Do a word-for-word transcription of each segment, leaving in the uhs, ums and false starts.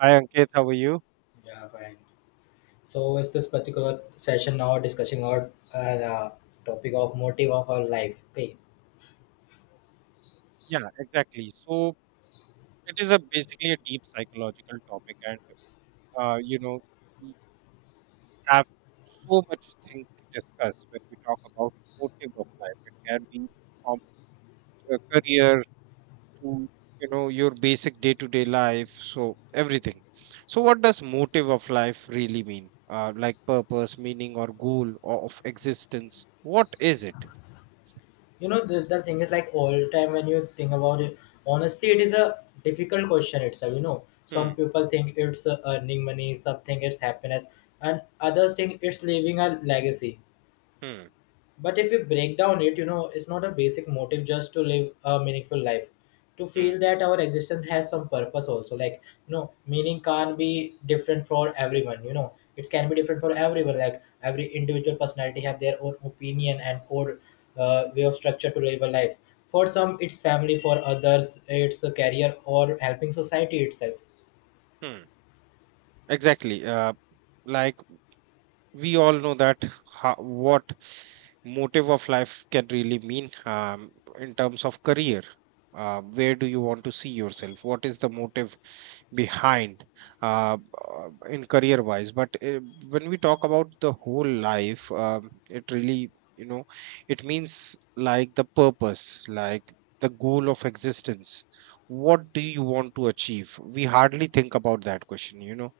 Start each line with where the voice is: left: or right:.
right: Hi Ankit, how are you?
left: Yeah, fine. So, is this particular session now discussing our uh, the topic of motive of our life? Okay,
right: Yeah, exactly. So it is a basically a deep psychological topic, and uh, you know we have so much thing to discuss when we talk about motive of life. It can be from a career to you know your basic day-to-day life, so everything. So what does motive of life really mean? Uh, like purpose, meaning, or goal o- of existence? What is it?
left: you know the, the thing is, like, all time when you think about it, honestly, it is a difficult question itself. You know, some
right: Hmm.
left: people think it's uh, earning money, some think it's happiness, and others think it's leaving a legacy.
right: Hmm.
left: But if you break down it, you know, it's not a basic motive just to live a meaningful life. To
right: Hmm.
left: feel that our existence has some purpose also. Like, you know, meaning can't be different for everyone, you know. It can be different for everyone. Like every individual personality have their own opinion and core uh, way of structure to live a life. For some, it's family. For others, it's a career or helping society itself.
right: Hmm. Exactly. Uh, like we all know that ho- what motive of life can really mean um, in terms of career. Uh, where do you want to see yourself? What is the motive behind uh, uh, in career wise? But uh, when we talk about the whole life, um, it really, you know, it means like the purpose, like the goal of existence. What do you want to achieve? We hardly think about that question, you know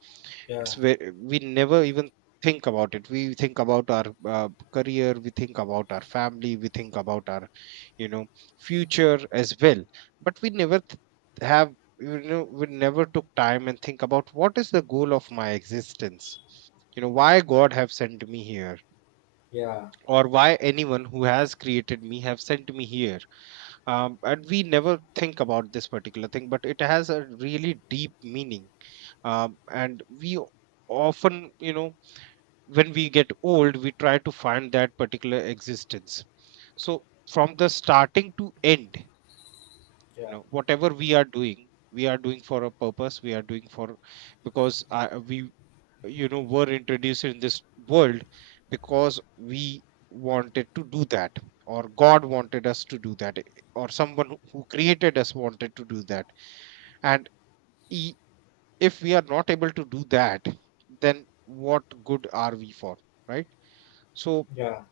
left: Yeah,
right: It's where we never even think about it. We think about our uh, career, we think about our family, we think about our you know future as well, but we never th- have you know we never took time and think about what is the goal of my existence. You know why God have sent me here,
left: yeah,
right: or why anyone who has created me have sent me here. Um, and we never think about this particular thing, but it has a really deep meaning. Um, and we often you know when we get old, we try to find that particular existence. So from the starting to end you
left: yeah,
right: know Whatever we are doing, we are doing for a purpose. We are doing for Because uh, we you know were introduced in this world, because we wanted to do that, or God wanted us to do that, eh, or someone who created us wanted to do that. And e, if we are not able to do that, then what good are we for, right? So
left: yeah.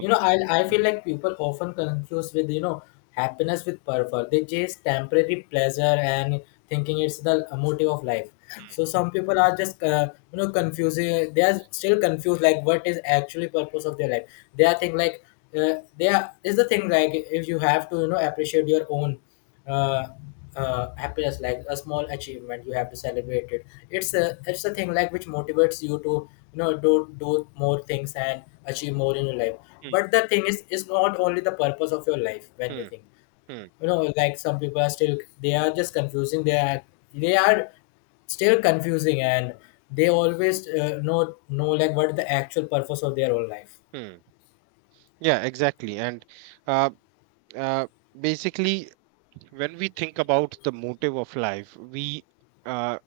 left: You know, I I feel like people often confuse with, you know, happiness with purpose. They chase temporary pleasure and thinking it's the motive of life. So some people are just uh, you know, confusing. They are still confused like what is actually purpose of their life. They are think like uh, they are. Is the thing like, if you have to, you know, appreciate your own uh, uh, happiness, like a small achievement, you have to celebrate it. It's a, it's a thing like which motivates you to, you know, do do more things and achieve more in your life.
right: hmm.
left: But the thing is, it's not only the purpose of your life when you
right: Hmm.
left: think,
right: Hmm.
left: you know. Like some people are still, they are just confusing. They are they are still confusing, and they always uh, know know like what is the actual purpose of their own life.
right: Hmm. Yeah, exactly. And uh, uh, basically when we think about the motive of life, we uh,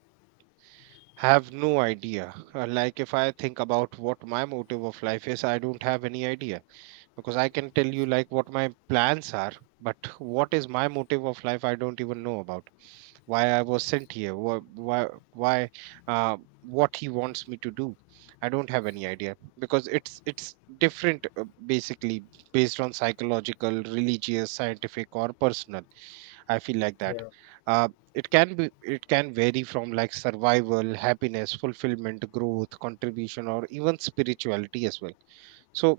right: have no idea. Uh, like if I think about what my motive of life is, I don't have any idea. Because I can tell you like what my plans are, but what is my motive of life, I don't even know about. Why I was sent here, why why, why uh, what he wants me to do. I don't have any idea, because it's it's different, uh, basically based on psychological, religious, scientific, or personal. I feel like that.
left: Yeah,
right: Uh, it can be it can vary from like survival, happiness, fulfillment, growth, contribution, or even spirituality as well. So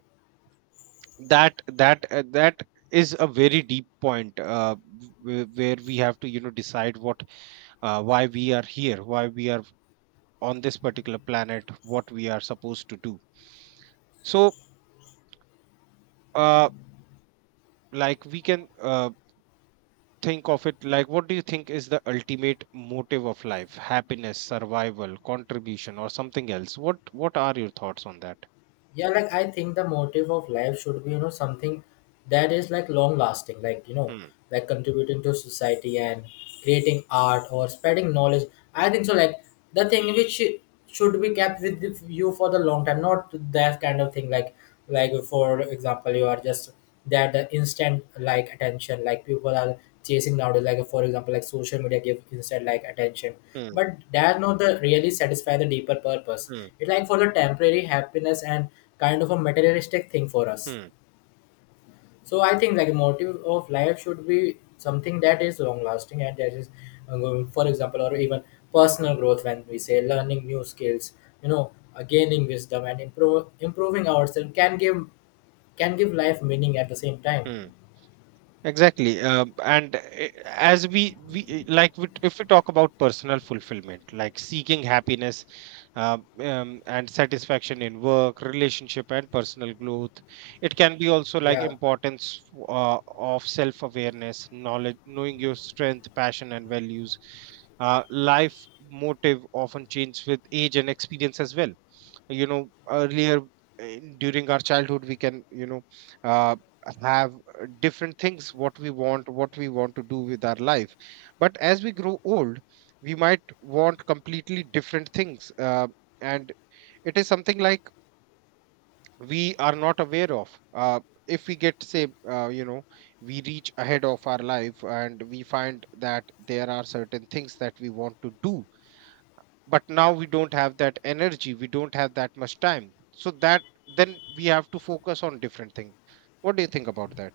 right: that that uh, that is a very deep point, uh, w- where we have to you know decide what, uh, why we are here, why we are on this particular planet, what we are supposed to do. So, uh, like we can uh, think of it like, what do you think is the ultimate motive of life? Happiness, survival, contribution, or something else? What? What are your thoughts on that?
left: yeah, like I think the motive of life should be, you know, something that is like long lasting, like, you know,
right: Hmm.
left: like contributing to society and creating art or spreading knowledge. I think so. Like the thing which should be kept with you for the long time, not that kind of thing, like like for example, you are just, that the instant like attention, like people are chasing nowadays. Like for example, like social media give instant like attention,
right: Hmm.
left: but that not the really satisfy the deeper purpose.
right: Hmm.
left: It's like for the temporary happiness and kind of a materialistic thing for us.
right: Hmm.
left: So I think like motive of life should be something that is long lasting and that is uh, going- for example, or even personal growth when we say learning new skills, you know, uh, gaining wisdom and improve improving ourselves can give, can give life meaning at the same time.
right: Hmm. Exactly. Um, and uh, as we, we uh, like, we, if we talk about personal fulfillment, like seeking happiness, um, um, and satisfaction in work, relationship, and personal growth. It can be also like
left: Yeah.
right: importance uh, of self awareness, knowledge, knowing your strength, passion, and values. Uh, life motive often changes with age and experience as well you know earlier uh, during our childhood, we can you know uh, have uh, different things, what we want what we want to do with our life. But as we grow old, we might want completely different things, uh, and it is something like we are not aware of. Uh, if we get say uh, you know We reach ahead of our life, and we find that there are certain things that we want to do, but now we don't have that energy, we don't have that much time, so that then we have to focus on different thing. What do you think about that?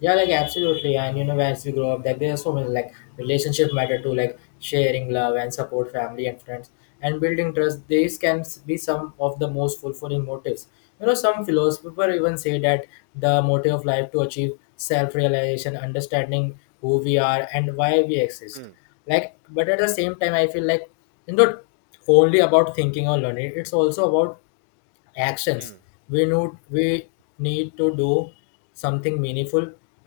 left: Yeah, like absolutely. And you know, as we grow up, like there are so many, like, relationship matter too, like sharing love and support, family and friends, and building trust. These can s- be some of the most fulfilling motives. You know, some philosophers even say that the motive of life to achieve self-realization, understanding who we are and why we exist.
right: Hmm,
left: Like, but at the same time, I feel like it's not only about thinking or learning; it's also about actions.
right: hmm,
left: We need we need to do something meaningful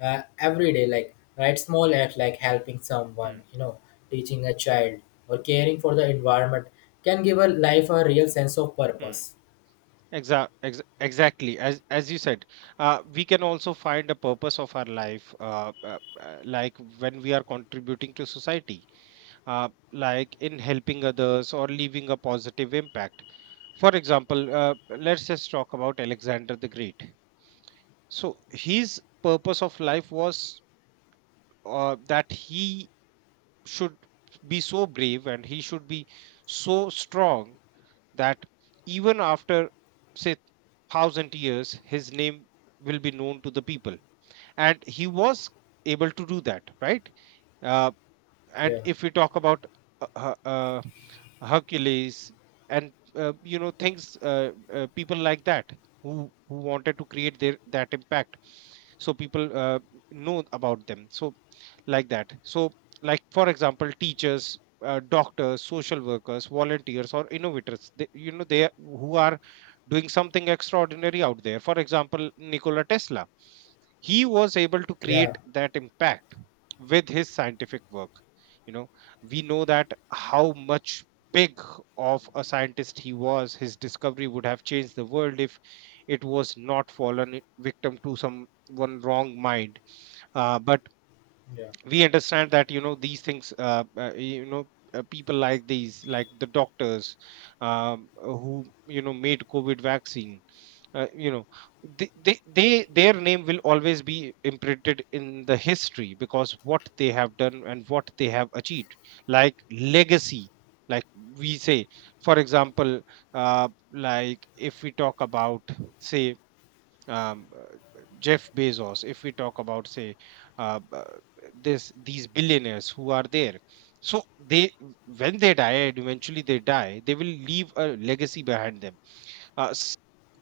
left: uh, every day, like, right, small act like helping
right: hmm,
left: someone, you know, teaching a child or caring for the environment can give a life a real sense of purpose.
right: hmm. Exa- ex- exactly as as you said uh, we can also find a purpose of our life uh, uh, uh, like when we are contributing to society uh, like in helping others or leaving a positive impact for example uh, let's just talk about alexander the great so his purpose of life was uh, that he should be so brave and he should be so strong that even after say thousand years his name will be known to the people and he was able to do that right uh,
left: Yeah,
right: and if we talk about uh, uh, uh, hercules and uh, you know things uh, uh, people like that who who wanted to create their that impact so people uh, know about them so like that so like for example teachers uh, doctors social workers volunteers or innovators they, you know they who are doing something extraordinary out there for example nikola tesla he was able to
left: yeah,
right: create that impact with his scientific work you know we know that how much big of a scientist he was his discovery would have changed the world if it was not fallen victim to some one wrong mind uh, but
left: yeah,
right: we understand that you know these things uh, uh, you know uh, people like these like the doctors um, who you know made covid vaccine uh, you know they, they they their name will always be imprinted in the history because what they have done and what they have achieved like legacy like we say for example uh, like if we talk about say um, uh, Jeff Bezos, if we talk about say uh, uh, this these billionaires who are there, so they when they die and eventually they die, they will leave a legacy behind them. Uh, s-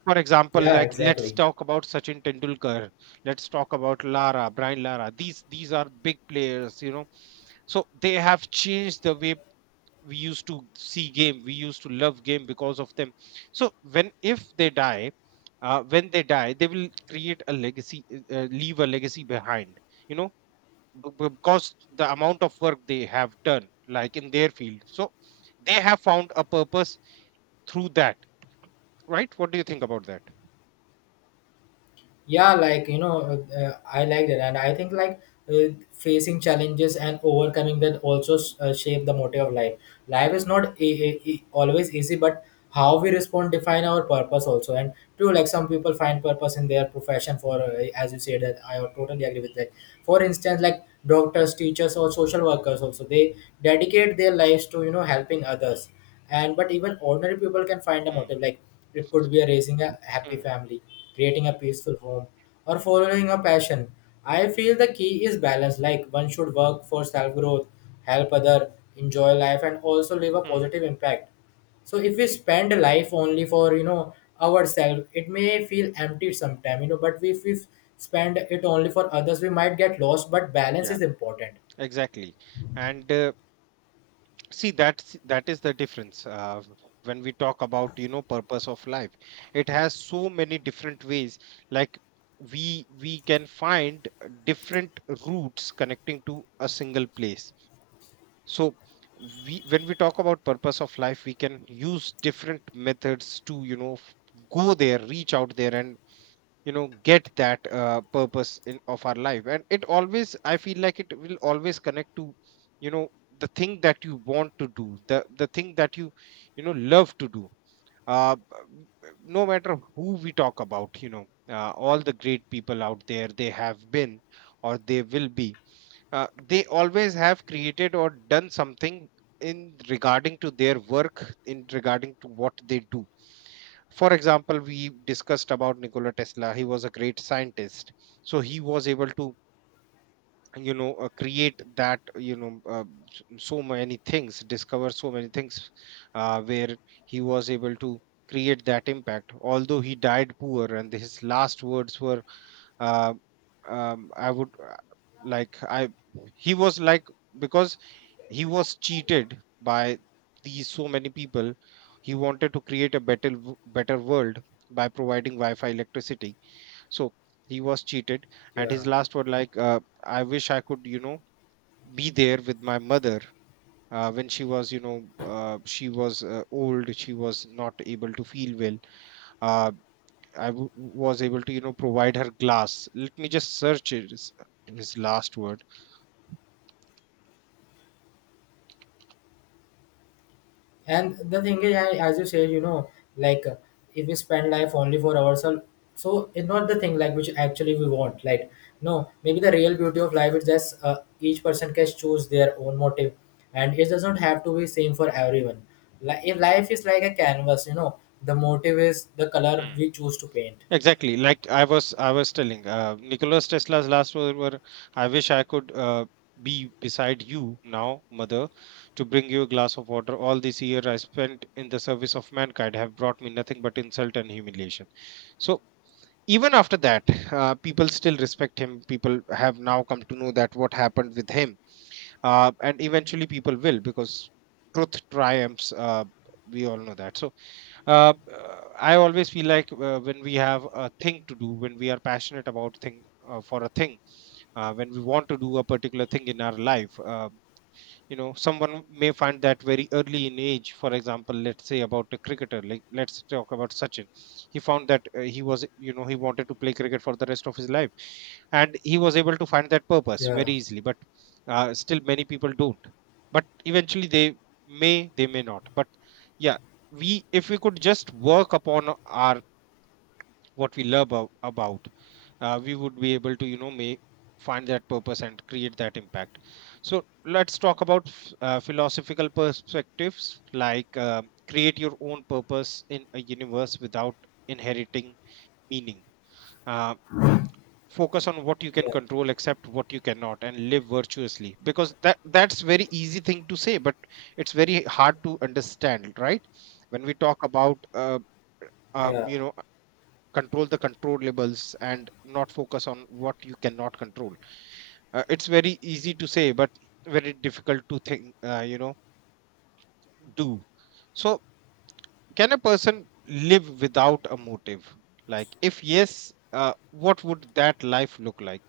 right: for example,
left: yeah,
right: like let's
left: exactly.
right: talk about Sachin Tendulkar, let's talk about Lara, Brian Lara. These these are big players, you know. So they have changed the way we used to see game we used to love game because of them so when if they die uh, when they die they will create a legacy uh, uh, leave a legacy behind you know b- b- because the amount of work they have done like in their field so they have found a purpose through that right what do you think about that
left: Yeah, like, you know, uh, uh, I like that, and I think like uh, facing challenges and overcoming that also s- uh, shape the motive of life. Life is not e- e- e- always easy, but how we respond define our purpose also. And true, like some people find purpose in their profession for, uh, as you said, that I totally agree with that. For instance, like doctors, teachers, or social workers also, they dedicate their lives to, you know, helping others. And but even ordinary people can find a
right: Mm.
left: motive, like it could be a raising a happy
right: Mm.
left: family, creating a peaceful home, or following a passion. I feel the key is balance. Like one should work for self growth, help other, enjoy life, and also leave a
right: Mm.
left: positive impact. So if we spend life only for, you know, ourselves, it may feel empty sometime, you know. But if we spend it only for others, we might get lost. But balance
right: Yeah,
left: is important.
right: exactly. And uh, see, that's that is the difference. Uh, when we talk about, you know, purpose of life, it has so many different ways. Like we we can find different routes connecting to a single place. So we when we talk about purpose of life, we can use different methods to, you know, f- go there, reach out there, and you know get that uh, purpose in, of our life. And it always, I feel like it will always connect to you know the thing that you want to do, the the thing that you you know love to do. Uh, b- no matter who we talk about, you know uh, all the great people out there, they have been or they will be, uh, they always have created or done something in regarding to their work, in regarding to what they do. For example, we discussed about Nikola Tesla. He was a great scientist. So he was able to you know uh, create that, you know uh, s- so many things, discover so many things, uh, where he was able to create that impact, although he died poor. And his last words were, uh, um, I would, uh, like I, he was like, because he was cheated by these so many people. He wanted to create a better w- better world by providing Wi-Fi electricity. So he was cheated, and his
left: Yeah.
right: last word like, uh, I wish I could you know be there with my mother. Uh, when she was, you know, uh, she was uh, old. She was not able to feel well. Uh, I w- was able to, you know, provide her glass. Let me just search His, his last word.
left: And the thing is, a- as you said, you know, like, uh, if we spend life only for ourselves, so it's not the thing like which actually we want. Like, no, maybe the real beauty of life is just, uh, each person can choose their own motive, and it doesn't have to be same for everyone. Like, if life is like a canvas, you know, the motive is the color
right: Hmm.
left: we choose to paint.
right: Exactly. Like I was, I was telling, uh, Nicholas Tesla's last word were, "I wish I could uh, be beside you now, mother, to bring you a glass of water. All this year I spent in the service of mankind have brought me nothing but insult and humiliation." So even after that, uh, people still respect him. People have now come to know that what happened with him, uh, and eventually people will, because truth triumphs. Uh, we all know that. So uh, uh, I always feel like, uh, when we have a thing to do, when we are passionate about thing, uh, for a thing, uh, when we want to do a particular thing in our life, uh, you know, someone may find that very early in age. For example, let's say about a cricketer, like let's talk about Sachin. He found that uh, he was, you know, he wanted to play cricket for the rest of his life, and he was able to find that purpose
left: Yeah,
right: very easily. But uh, still many people don't, but eventually they may, they may not, but yeah, we, if we could just work upon our, what we love about, about uh, we would be able to, you know, make find that purpose and create that impact. So let's talk about f- uh, philosophical perspectives, like, uh, create your own purpose in a universe without inheriting meaning. uh, Focus on what you can
left: yeah,
right: control, accept what you cannot, and live virtuously, because that that's very easy thing to say, but it's very hard to understand, right? When we talk about uh,
left: yeah.
right: um, you know, control the controllables and not focus on what you cannot control. Uh, it's very easy to say, but very difficult to think, uh, you know, do. So, can a person live without a motive? Like if yes, uh, what would that life look like?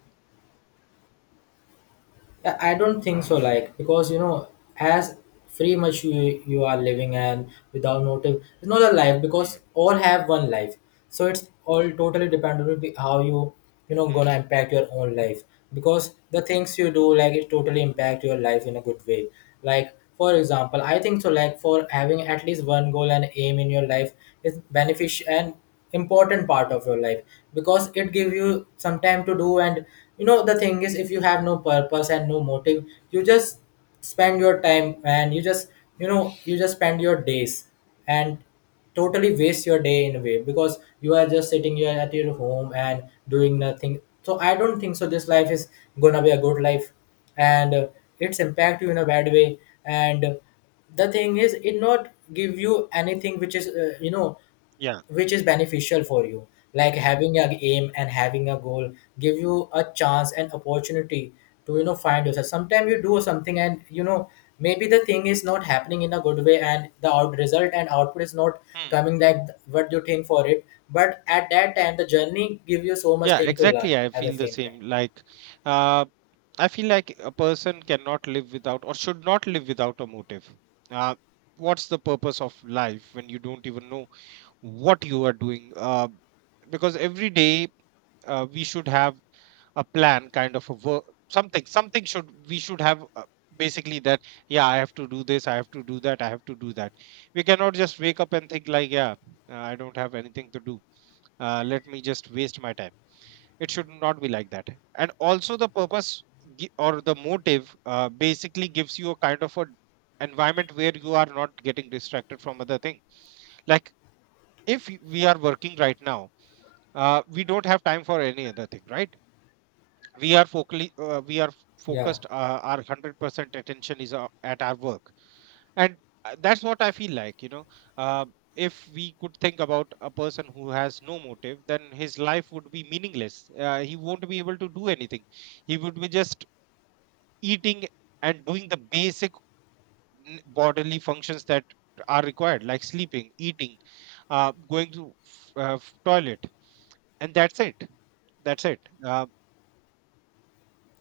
left: Yeah, I don't think so. Like, because you know, as free much you, you are living and without motive, it's not a life because
right: Hmm,
left: all have one life. So it's all totally dependent on the-, how you, you know,
right: hmm,
left: gonna impact your own life, because the things you do, like, it totally
right: hmm.
left: impact your life in a good way. Like for example, I think so. Like for having at least one goal and aim in your life is beneficial and important part of your life, because it give you some time to do. And you know the thing is, if you have no purpose and no motive, you just spend your time, and you just, you know, you just spend your days and totally waste your day in a way, because you are just sitting here at your home and doing nothing. So I don't think so this life is gonna be a good life. And uh, it's impact you in a bad way. And uh, the thing is, it not give you anything which is, uh, you know,
right: Yeah.
left: which is beneficial for you. Like having a aim and having a goal give you a chance and opportunity to, you know, find yourself. Sometimes you do something, and, you know, maybe the thing is not happening in a good way, and the out result and output is not
right: Hmm.
left: coming like th- what you think for it. But at that time, the journey give you so much
right: Yeah,
left: thing to
right: exactly,
left: learn
right: I
left: at the
right: feel the
left: same
right: same,
left: time.
right: like, uh, I feel like a person cannot live without, or should not live without, a motive. uh, what's the purpose of life when you don't even know what you are doing? Uh, because every day, uh, we should have a plan, kind of a work, something something should, we should have, uh, basically that, yeah, I have to do this, I have to do that, I have to do that. We cannot just wake up and think like, yeah, uh, I don't have anything to do, uh, let me just waste my time. It should not be like that. And also the purpose, gi- or the motive, uh, basically gives you a kind of a environment where you are not getting distracted from other thing. Like, if we are working right now, uh, we don't have time for any other thing, right? We are focally uh, we are
left: Yeah,
right: focused, uh, our one hundred percent attention is uh, at our work. And uh, that's what I feel like, you know. uh, if we could think about a person who has no motive, then his life would be meaningless. Uh, he won't be able to do anything. He would be just eating and doing the basic n- bodily functions that are required, like sleeping, eating, uh, going to f- uh, f- toilet, and that's it. That's it. uh,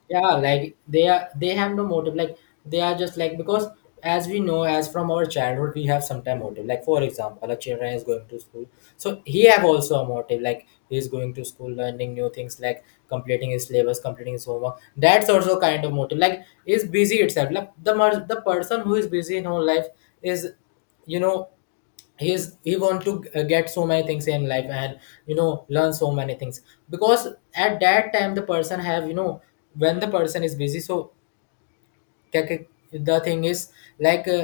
left: yeah, like they are, they have no motive. Like they are just like, because as we know, as from our childhood, we have some time motive. Like for
right: Mm,
left: example, a children is going to school, so he have also a motive, like he is going to school, learning new things, like completing his syllabus, completing his homework. That's also kind of motive. Like is busy itself, like the mer- the person who is busy in whole life is, you know, he's, he want to uh, get so many things in life and, you know, learn so many things. Because at that time, the person have, you know, when the
right: mm,
left: person is busy, so क्या- क्या- the thing is like, uh,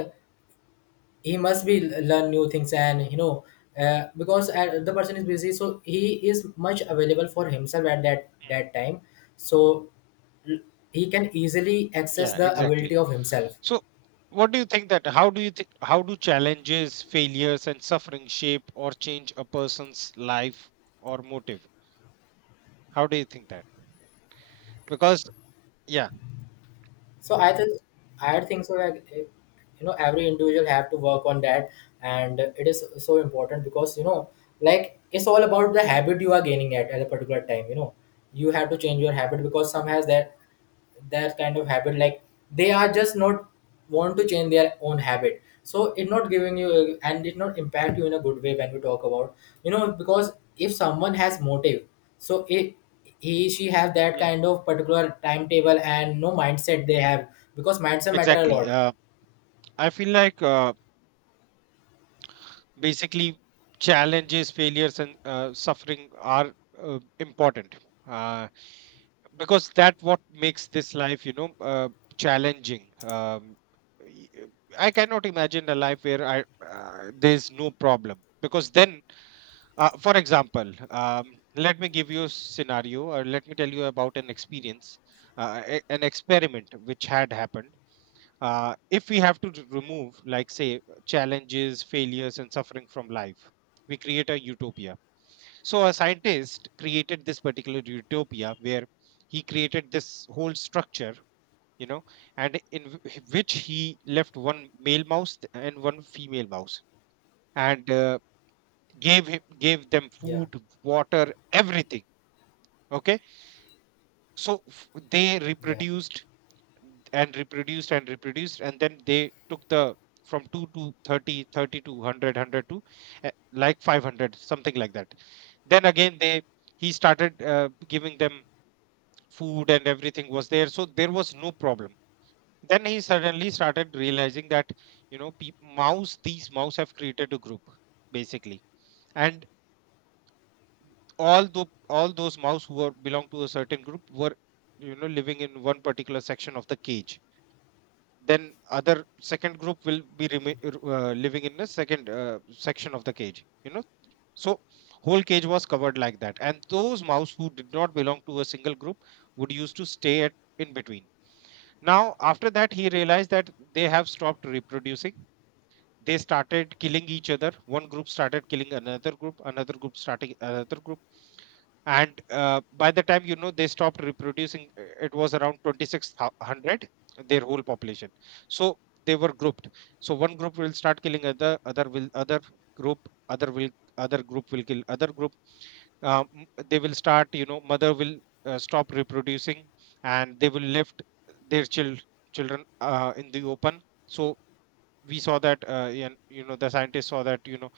left: he must be learn new things. And you know, uh, because uh, the person is busy, so he is much available for himself at that
right: mm.
left: that time. So he can easily access
right: Yeah,
left: the ability
right: exactly.
left: of himself.
right: So, what do you think, that how do you think, how do challenges, failures, and suffering shape or change a person's life, or motive? How do you think that? Because, yeah.
left: So I think, I think so like, eh, you know, every individual have to work on that, and it is so important because, you know, like, it's all about the
right: Mm,
left: habit you are gaining at, at a particular time, you know. You have to change your habit, because some has that, their kind of habit, like they are just not want to change their own habit, so it not giving you uh, and it not impact you in a good way when we talk about, you know. Because if someone has motive, so it, he, she have that
right: mm,
left: kind of particular timetable and no mindset they
right: mm.
left: have. Because mindset matter a
right: Exactly.
left: lot.
right: uh, I feel like, uh, basically, challenges, failures, and uh, suffering are uh, important, uh, because that what makes this life, you know, uh, challenging. um, y- I cannot imagine a life where I uh, there's no problem, because then, uh, for example, um, let me give you a scenario, or let me tell you about an experience, uh, a- an experiment which had happened. Uh, if we have to r- remove, like, say, challenges, failures, and suffering from life, we create a utopia. So, a scientist created this particular utopia where he created this whole structure, you know, and in w- which he left one male mouse, th- and one female mouse, and uh, gave him, gave them
left: Yeah,
right: food, water, everything. Okay, so f- they
left: yeah,
right: reproduced and reproduced and reproduced, and then they took the from two to thirty, thirty to one hundred to, uh, like, five hundred, something like that. Then again, they he started uh, giving them food, and everything was there, so there was no problem. Then he suddenly started realizing that, you know, peop mouse, these mouse have created a group, basically, and all the all those mouse who were belong to a certain group were, you know, living in one particular section of the cage. Then other second group will be remi-
left: yeah,
right: r- uh, living in the second uh, section of the cage, you know. So whole cage was covered like that, and those mouse who did not belong to a single group would used to stay at in between. Now, after that, he realized that they have stopped reproducing. They started killing each other, one group started killing another group, another group starting another group. And uh, by the time, you know, they stopped reproducing, uh, it was around twenty-six hundred, their whole population. So they were grouped, so one group will start killing other, other will other group other will other group will kill other group. Um, m- they will start, you know, mother will uh, stop reproducing, and they will left their chil- children uh, in the open. So we saw that, uh, and you know, the scientists saw that, you know,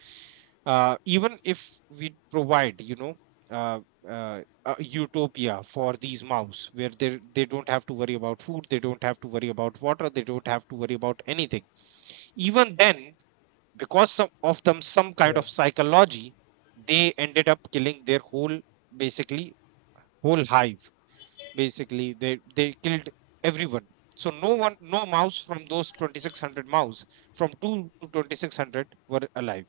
right: uh, even if we provide, you know, uh, uh, a utopia for these mouse where they they don't have to worry about food, they don't have to worry about water, they don't have to worry about anything, even then, because some of them, some kind
left: yeah,
right: of psychology, they ended up killing their whole, basically whole hive. Basically, they they killed everyone. So no one, no mouse from those twenty-six hundred mouse, from two to twenty-six hundred were alive.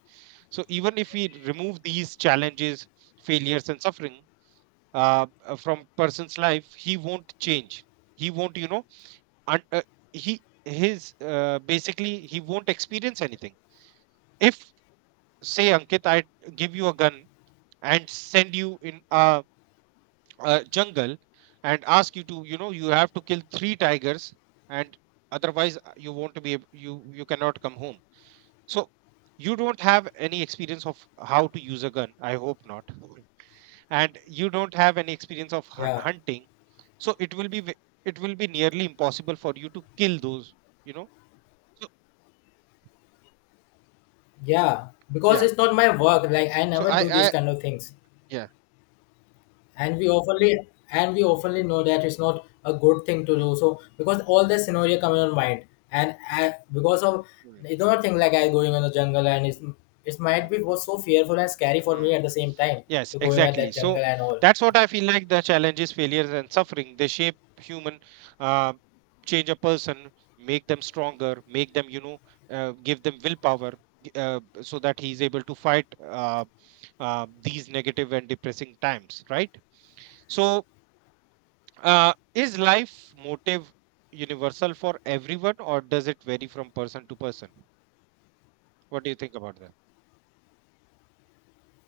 right: So even if we remove these challenges, failures, and suffering, uh, uh, from person's life, he won't change. He won't, you know, un- uh, he his uh, basically, he won't experience anything. If, say, Ankit, I give you a gun and send you in a, a jungle, and ask you to, you know, you have to kill three tigers, and otherwise, uh, you won't be ab- you you cannot come home. So you don't have any experience of how to use a gun. I hope not. And you don't have any experience of hu-
left: yeah,
right: hunting, so it will be ve- it will be nearly impossible for you to kill those, you know. So,
left: yeah. Because
right: yeah.
left: it's not my work, like I
right: So
left: never
right: i
left: do these
right: i
left: kind of things.
right: yeah.
left: and we oftenly and we oftenly know that it's not a good thing to
right: Mm,
left: do so, because all the scenario come in mind. And I, because of,
right: mm,
left: it's not a thing like I going in the jungle, and it's, it might
right: mm,
left: be was so fearful and scary for me
right: mm.
left: at the same time.
right: Yes,
left: To going at
right: exactly.
left: that jungle
right: So
left: and all.
right: that's what I feel like, the challenges, failures, and suffering, they shape human, uh, change a person, make them stronger, make them, you know, uh, give them willpower, g- uh, so that he's able to fight uh, uh, these negative and depressing times, right? So, Uh, is life motive universal for everyone, or does it vary from person to person? What do you think about that?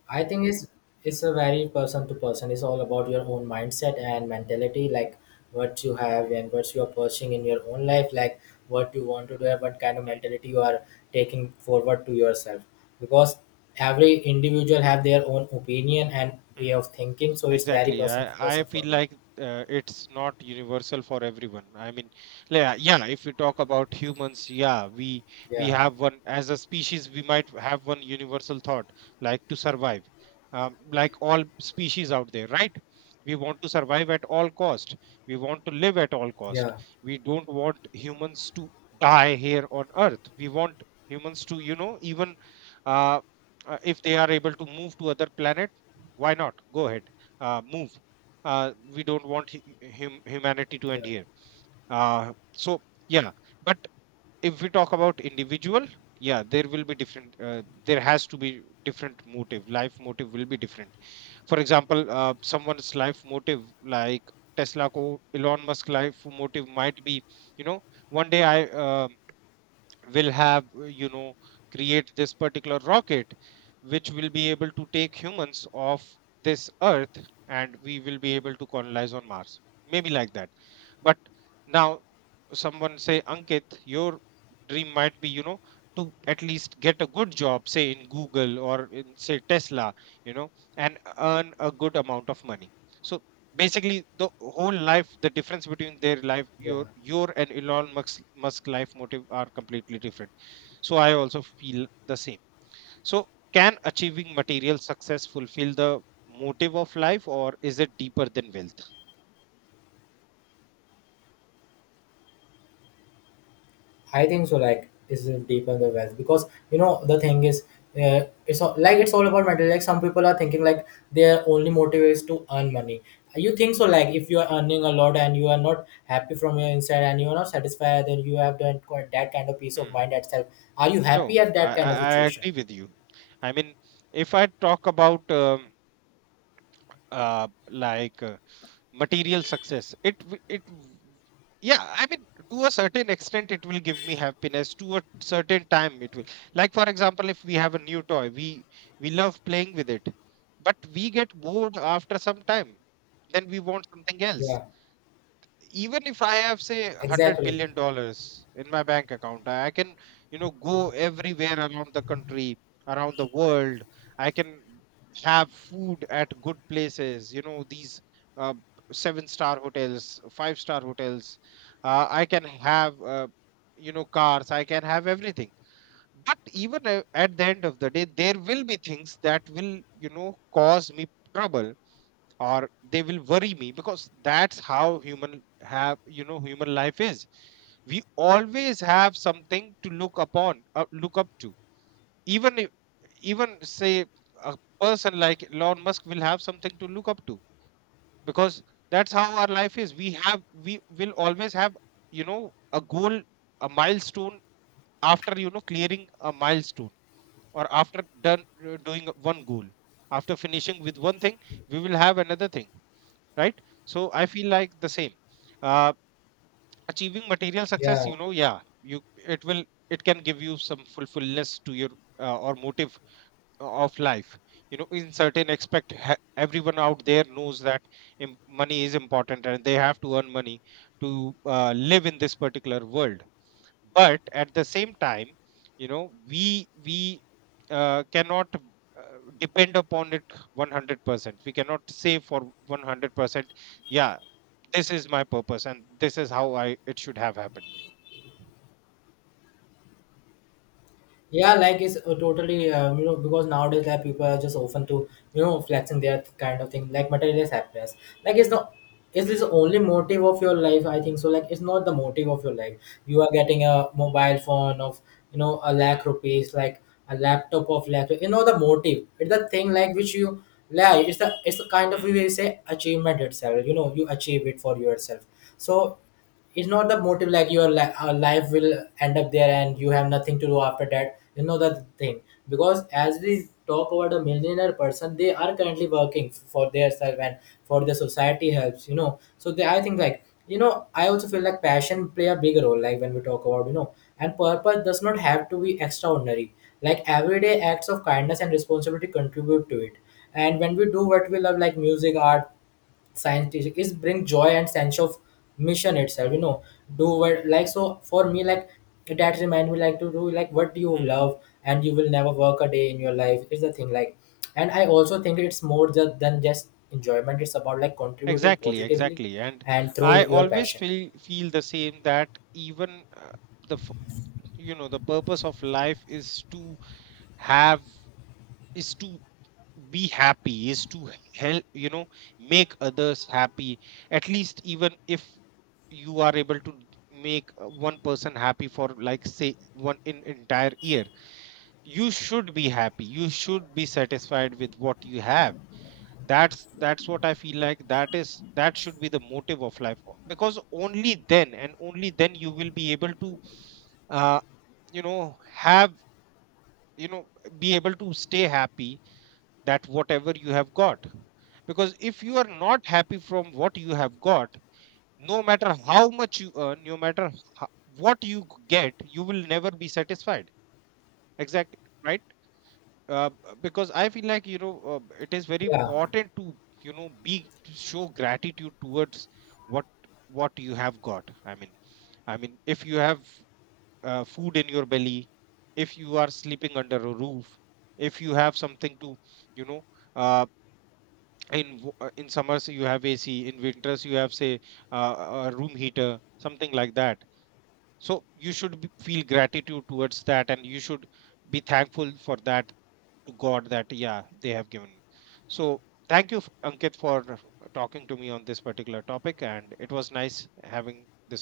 left: I think it's it's a very person to person. It's all about your own mindset and mentality, like what you have and what you are pursuing in your own life, like what you want to do and what kind of mentality you are taking forward to yourself. Because every individual have their own opinion and way of thinking, so it's very
right: Exactly.
left: person to
right: I, I
left: person for
right: feel
left: me.
right: like, uh, it's not universal for everyone. I mean, yeah, yeah, if we talk about humans, yeah, we we
left: Yeah,
right: have one as a species, we might have one universal thought, like, to survive. Um, like all species out there, right? We want to survive at all cost. We want to live at all cost.
left: yeah,
right: We don't want humans to die here on Earth. We want humans to, you know, even uh, uh, if they are able to move to other planet, why not? Go ahead, uh, move. Uh, we don't want hu- hum- humanity to
left: yeah,
right: end here. Uh, so, yeah. But if we talk about individual, yeah, there will be different. Uh, there has to be different motive. Life motive will be different. For example, uh, someone's life motive, like Tesla, ko Elon Musk, life motive might be, you know, one day I uh, will have, uh, you know, create this particular rocket which will be able to take humans off this Earth, and we will be able to colonize on Mars, maybe, like that. But now, someone say, Ankit, your dream might be, you know, to at least get a good job, say in Google, or in, say, Tesla, you know, and earn a good amount of money. So basically the whole life, the difference between their life,
left: yeah.
right: your your and Elon musk musk life motive, are completely different. So I also feel the same. So, can achieving material success fulfill the motive of life, or is it deeper than wealth?
left: I think so. Like is deep in the wealth, because you know the thing is, uh, it's all, like, it's all about money. Like some people are thinking like their only motive is to earn money. You think so? Like, if you are earning a lot and you are not happy from your inside and you are not satisfied, then you have done quite that kind of peace of
right: Hmm.
left: mind itself. Are you happy
right: No,
left: at
right: I,
left: that
right: I
left: kind of
right: i
left: situation?
right: agree with you. I mean, if I talk about um, uh, like, uh, material success, it w- it w- yeah, I mean, to a certain extent it will give me happiness. To a certain time it will, like, for example, if we have a new toy, we we love playing with it, but we get bored after some time, then we want something else.
left: Yeah,
right: Even if I have, say, 100
left: exactly.
right: billion dollars in my bank account, I I can, you know, go everywhere around the country, around the world. I can have food at good places, you know, these uh, seven star hotels, five star hotels. Uh, I can have, uh, you know, cars. I can have everything. But even a- at the end of the day, there will be things that will, you know, cause me trouble, or they will worry me, because that's how human have, you know, human life is, we always have something to look upon, uh, look up to. Even if, even, say, a person like Elon Musk will have something to look up to, because that's how our life is. We have we will always have, you know, a goal, a milestone. After, you know, clearing a milestone, or after done uh, doing one goal, after finishing with one thing, we will have another thing, right? So I feel like the same, uh, achieving material success,
left: Yeah.
right: you know, yeah. You, it will, it can give you some fulfillness to your, uh, or motive of life, you know, in certain aspect. Ha- everyone out there knows that im- money is important, and they have to earn money to uh, live in this particular world. But at the same time, you know, we we uh, cannot uh, depend upon it one hundred percent. We cannot say for one hundred percent, yeah, this is my purpose and this is how I, it should have happened.
left: Yeah, like it's uh, totally, uh, you know, because nowadays like people are just often to, you know, flexing their kind of thing like materialist happiness. Like, it's not, it's this
right: Hmm,
left: only motive of your life. I think so. Like, it's not the motive of your life. You are getting a mobile phone of, you know, a lakh
right: hmm,
left: rupees, like a laptop of lakh. You know the motive. It's the thing like which you like. It's the, it's the kind of,
right: hmm.
left: we will say achievement itself. You know, you achieve it for yourself. So it's not the motive like your li- uh, life will end up there and you have nothing to do after that, you know, that thing. Because as we talk about the millionaire person, they are currently working for their self and for the society helps, you know. So they, I think like, you know, I also feel like passion play a big role. Like when we talk about, you know, and purpose does not have to be extraordinary, like everyday acts of kindness and responsibility contribute to it. And when we do what we love, like music, art, scientific is bring joy and sense of mission itself, you know. Do what, like, so for me, like that remind me, like, to do like what you love and you will never work a day in your life is the thing like. And I also think it's more ju- than just enjoyment, it's about like contributing
right: Exactly,
left: positively
right: exactly. And
left: and through
right: I
left: your
right: always
left: passion.
right: feel, feel the same, that even, uh, the f- you know, the purpose of life is to have, is to be happy, is to help, you know, make others happy. At least, even if you are able to make, uh, one person happy for like, say, one in entire year, you should be happy, you should be satisfied with what you have. that's that's what I feel like, that is, that should be the motive of life, o- because only then, and only then, you will be able to, uh, you know, have, you know, be able to stay happy, that whatever you have got. Because if you are not happy from what you have got, no matter how much you earn, no matter ho- what you g- get, you will never be satisfied. Exactly, right? uh, because I feel like, you know, uh, it is very
left: Yeah.
right: important to, you know, be, to show gratitude towards what what you have got. I mean, I mean, if you have, uh, food in your belly, if you are sleeping under a roof, if you have something to, you know, uh, in w- uh, in summers you have A C, in winters you have, say, uh, a room heater, something like that. So you should be, feel gratitude towards that, and you should be thankful for that to God, that yeah, they have given me. So, thank you, Ankit, for talking to me on this particular topic, and it was nice having this